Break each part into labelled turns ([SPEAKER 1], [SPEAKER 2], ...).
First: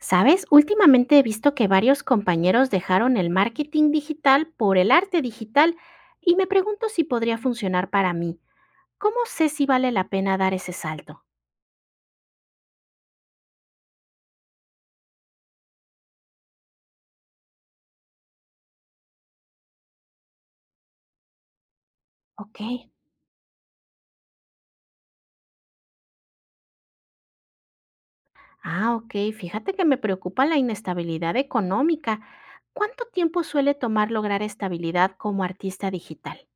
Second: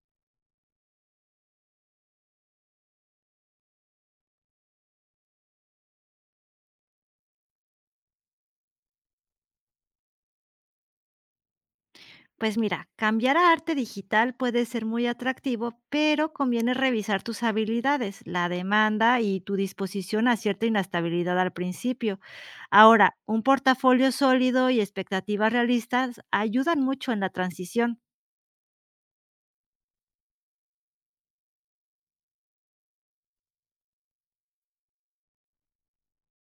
[SPEAKER 1] ¿Sabes? Últimamente he visto que varios compañeros dejaron el marketing digital por el arte digital y me pregunto si podría funcionar para mí. ¿Cómo sé si vale la pena dar ese salto?
[SPEAKER 2] Pues mira, cambiar a arte digital puede ser muy atractivo, pero conviene revisar tus habilidades, la demanda y tu disposición a cierta inestabilidad al principio.
[SPEAKER 1] Ok.
[SPEAKER 2] Ahora, un portafolio sólido y expectativas realistas ayudan mucho en la transición.
[SPEAKER 1] Ah, ok. Fíjate que me preocupa la inestabilidad económica. ¿Cuánto tiempo suele tomar lograr estabilidad como artista digital?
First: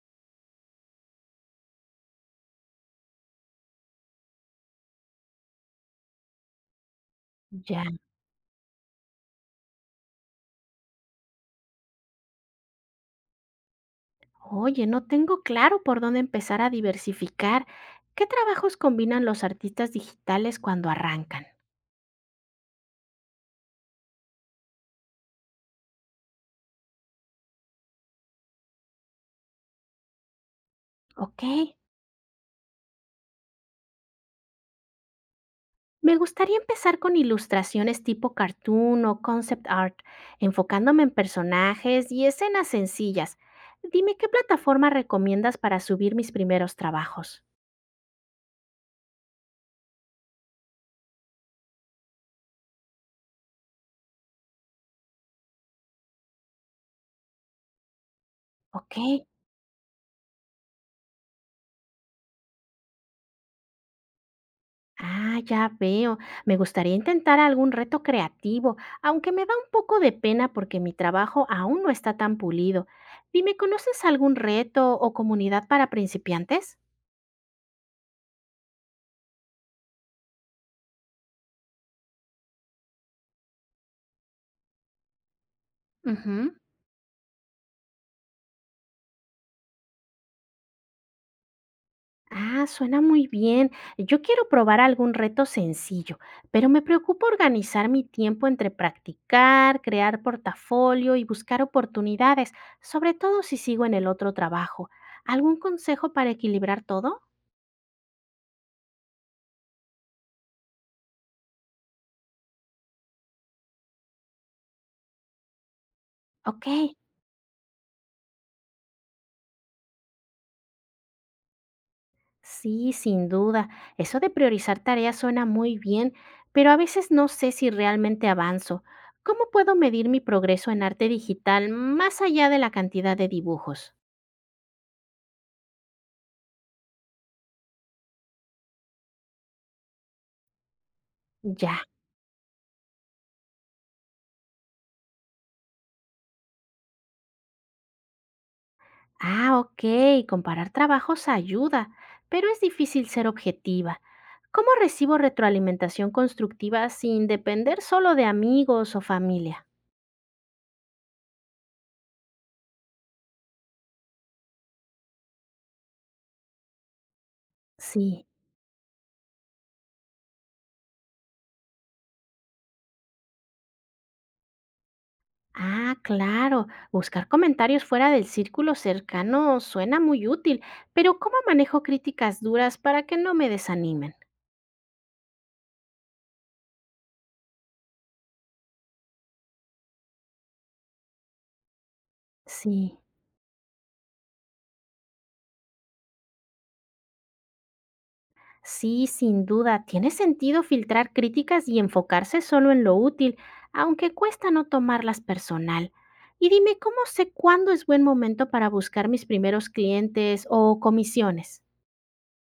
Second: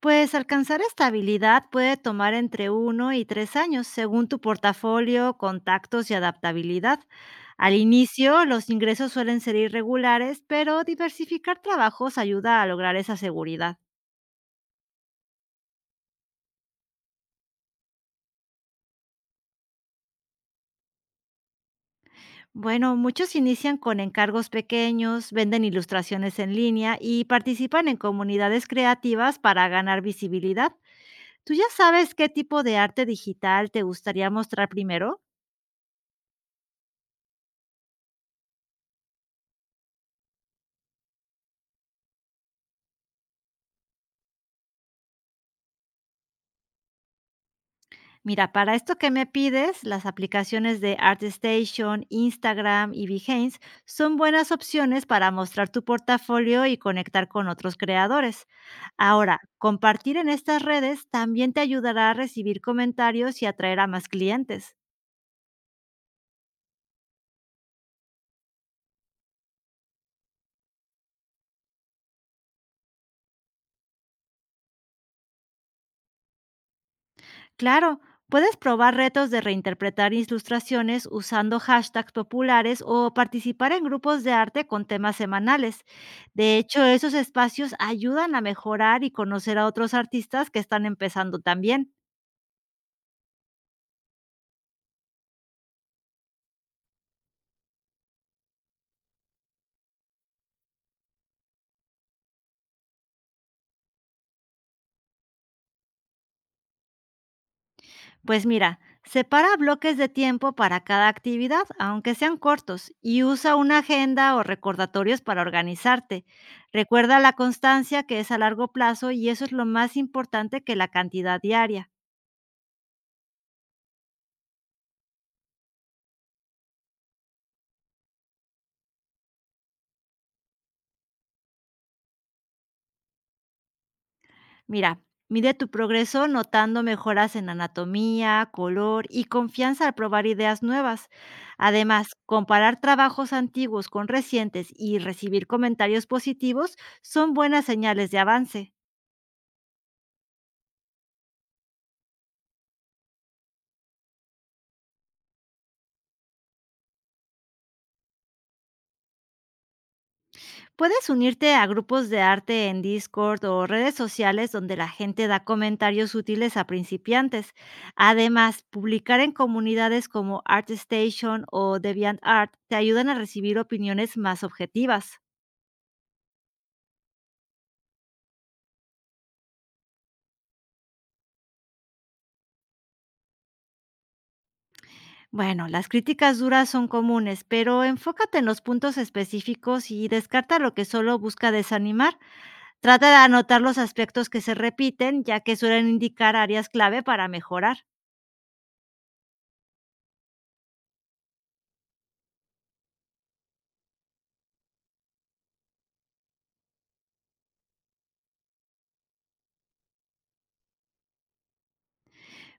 [SPEAKER 2] Pues alcanzar estabilidad puede tomar entre 1 y 3 años, según tu portafolio, contactos y adaptabilidad. Al
[SPEAKER 1] Ya.
[SPEAKER 2] inicio, los ingresos suelen ser irregulares, pero diversificar trabajos ayuda a lograr esa seguridad.
[SPEAKER 1] Oye, no tengo claro por dónde empezar a diversificar. ¿Qué trabajos combinan los artistas digitales cuando arrancan?
[SPEAKER 2] Bueno, muchos inician con encargos pequeños, venden ilustraciones en línea y participan en comunidades creativas para ganar visibilidad.
[SPEAKER 1] Ok.
[SPEAKER 2] ¿Tú ya sabes qué tipo de arte digital te gustaría mostrar primero?
[SPEAKER 1] Me gustaría empezar con ilustraciones tipo cartoon o concept art, enfocándome en personajes y escenas sencillas. Dime qué plataforma recomiendas para subir mis primeros trabajos.
[SPEAKER 2] Mira, para esto que me pides, las aplicaciones de ArtStation, Instagram y Behance son buenas opciones para mostrar tu portafolio y conectar con otros creadores.
[SPEAKER 1] Ok.
[SPEAKER 2] Ahora, compartir en estas redes también te ayudará a recibir comentarios y atraer a más clientes.
[SPEAKER 1] Ah, ya veo. Me gustaría intentar algún reto creativo, aunque me da un poco de pena porque mi trabajo aún no está tan pulido. Dime, ¿conoces algún reto o comunidad para principiantes?
[SPEAKER 2] Claro, puedes probar retos de reinterpretar ilustraciones usando hashtags populares o participar en grupos de arte con temas semanales.
[SPEAKER 1] Ujú.
[SPEAKER 2] De hecho, esos espacios ayudan a mejorar y conocer a otros artistas que están empezando también.
[SPEAKER 1] Ah, suena muy bien. Yo quiero probar algún reto sencillo, pero me preocupa organizar mi tiempo entre practicar, crear portafolio y buscar oportunidades, sobre todo si sigo en el otro trabajo. ¿Algún consejo para equilibrar todo?
[SPEAKER 2] Pues mira, separa bloques de tiempo para cada actividad, aunque sean cortos, y usa una agenda o recordatorios para organizarte.
[SPEAKER 1] Ok,
[SPEAKER 2] Recuerda la constancia que es a largo plazo y eso es lo más importante que la cantidad diaria.
[SPEAKER 1] sí, sin duda. Eso de priorizar tareas suena muy bien, pero a veces no sé si realmente avanzo. ¿Cómo puedo medir mi progreso en arte digital más allá de la cantidad de dibujos?
[SPEAKER 2] Mira, mide tu progreso notando mejoras en anatomía, color y confianza al probar ideas nuevas.
[SPEAKER 1] Ya.
[SPEAKER 2] Además, comparar trabajos antiguos con recientes y recibir comentarios positivos son buenas señales de avance.
[SPEAKER 1] Ah, ok, comparar trabajos ayuda, pero es difícil ser objetiva. ¿Cómo recibo retroalimentación constructiva sin depender solo de amigos o familia?
[SPEAKER 2] Puedes unirte a grupos de arte en Discord o redes sociales donde la gente da comentarios útiles a principiantes.
[SPEAKER 1] Sí.
[SPEAKER 2] Además, publicar en comunidades como ArtStation o DeviantArt te ayudan a recibir opiniones más objetivas.
[SPEAKER 1] Ah, claro. Buscar comentarios fuera del círculo cercano suena muy útil, pero ¿cómo manejo críticas duras para que no me desanimen?
[SPEAKER 2] Bueno, las críticas duras son comunes, pero enfócate en los puntos específicos y descarta lo que solo busca desanimar.
[SPEAKER 1] Sí.
[SPEAKER 2] Trata de anotar los aspectos que se repiten, ya que suelen indicar áreas clave para mejorar.
[SPEAKER 1] Sí, sin duda, tiene sentido filtrar críticas y enfocarse solo en lo útil, aunque cuesta no tomarlas personal. Y dime, ¿cómo sé cuándo es buen momento para buscar mis primeros clientes o comisiones?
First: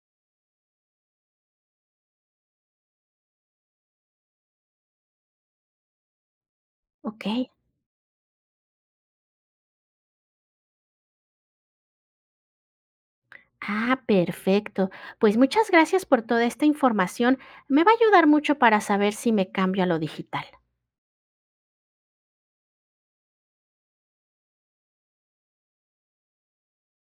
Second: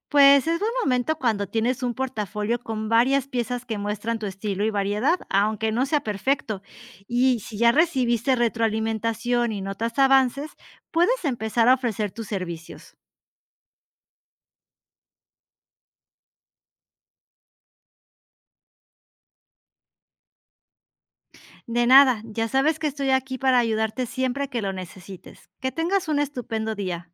[SPEAKER 2] Pues es buen momento cuando tienes un portafolio con varias piezas que muestran tu estilo y variedad, aunque no sea perfecto.
[SPEAKER 1] Ok.
[SPEAKER 2] Y si ya recibiste retroalimentación y notas avances, puedes empezar a ofrecer tus servicios.
[SPEAKER 1] Ah, perfecto. Pues muchas gracias por toda esta información. Me va a ayudar mucho para saber si me cambio a lo digital.
[SPEAKER 2] De nada, ya sabes que estoy aquí para ayudarte siempre que lo necesites. Que tengas un estupendo día.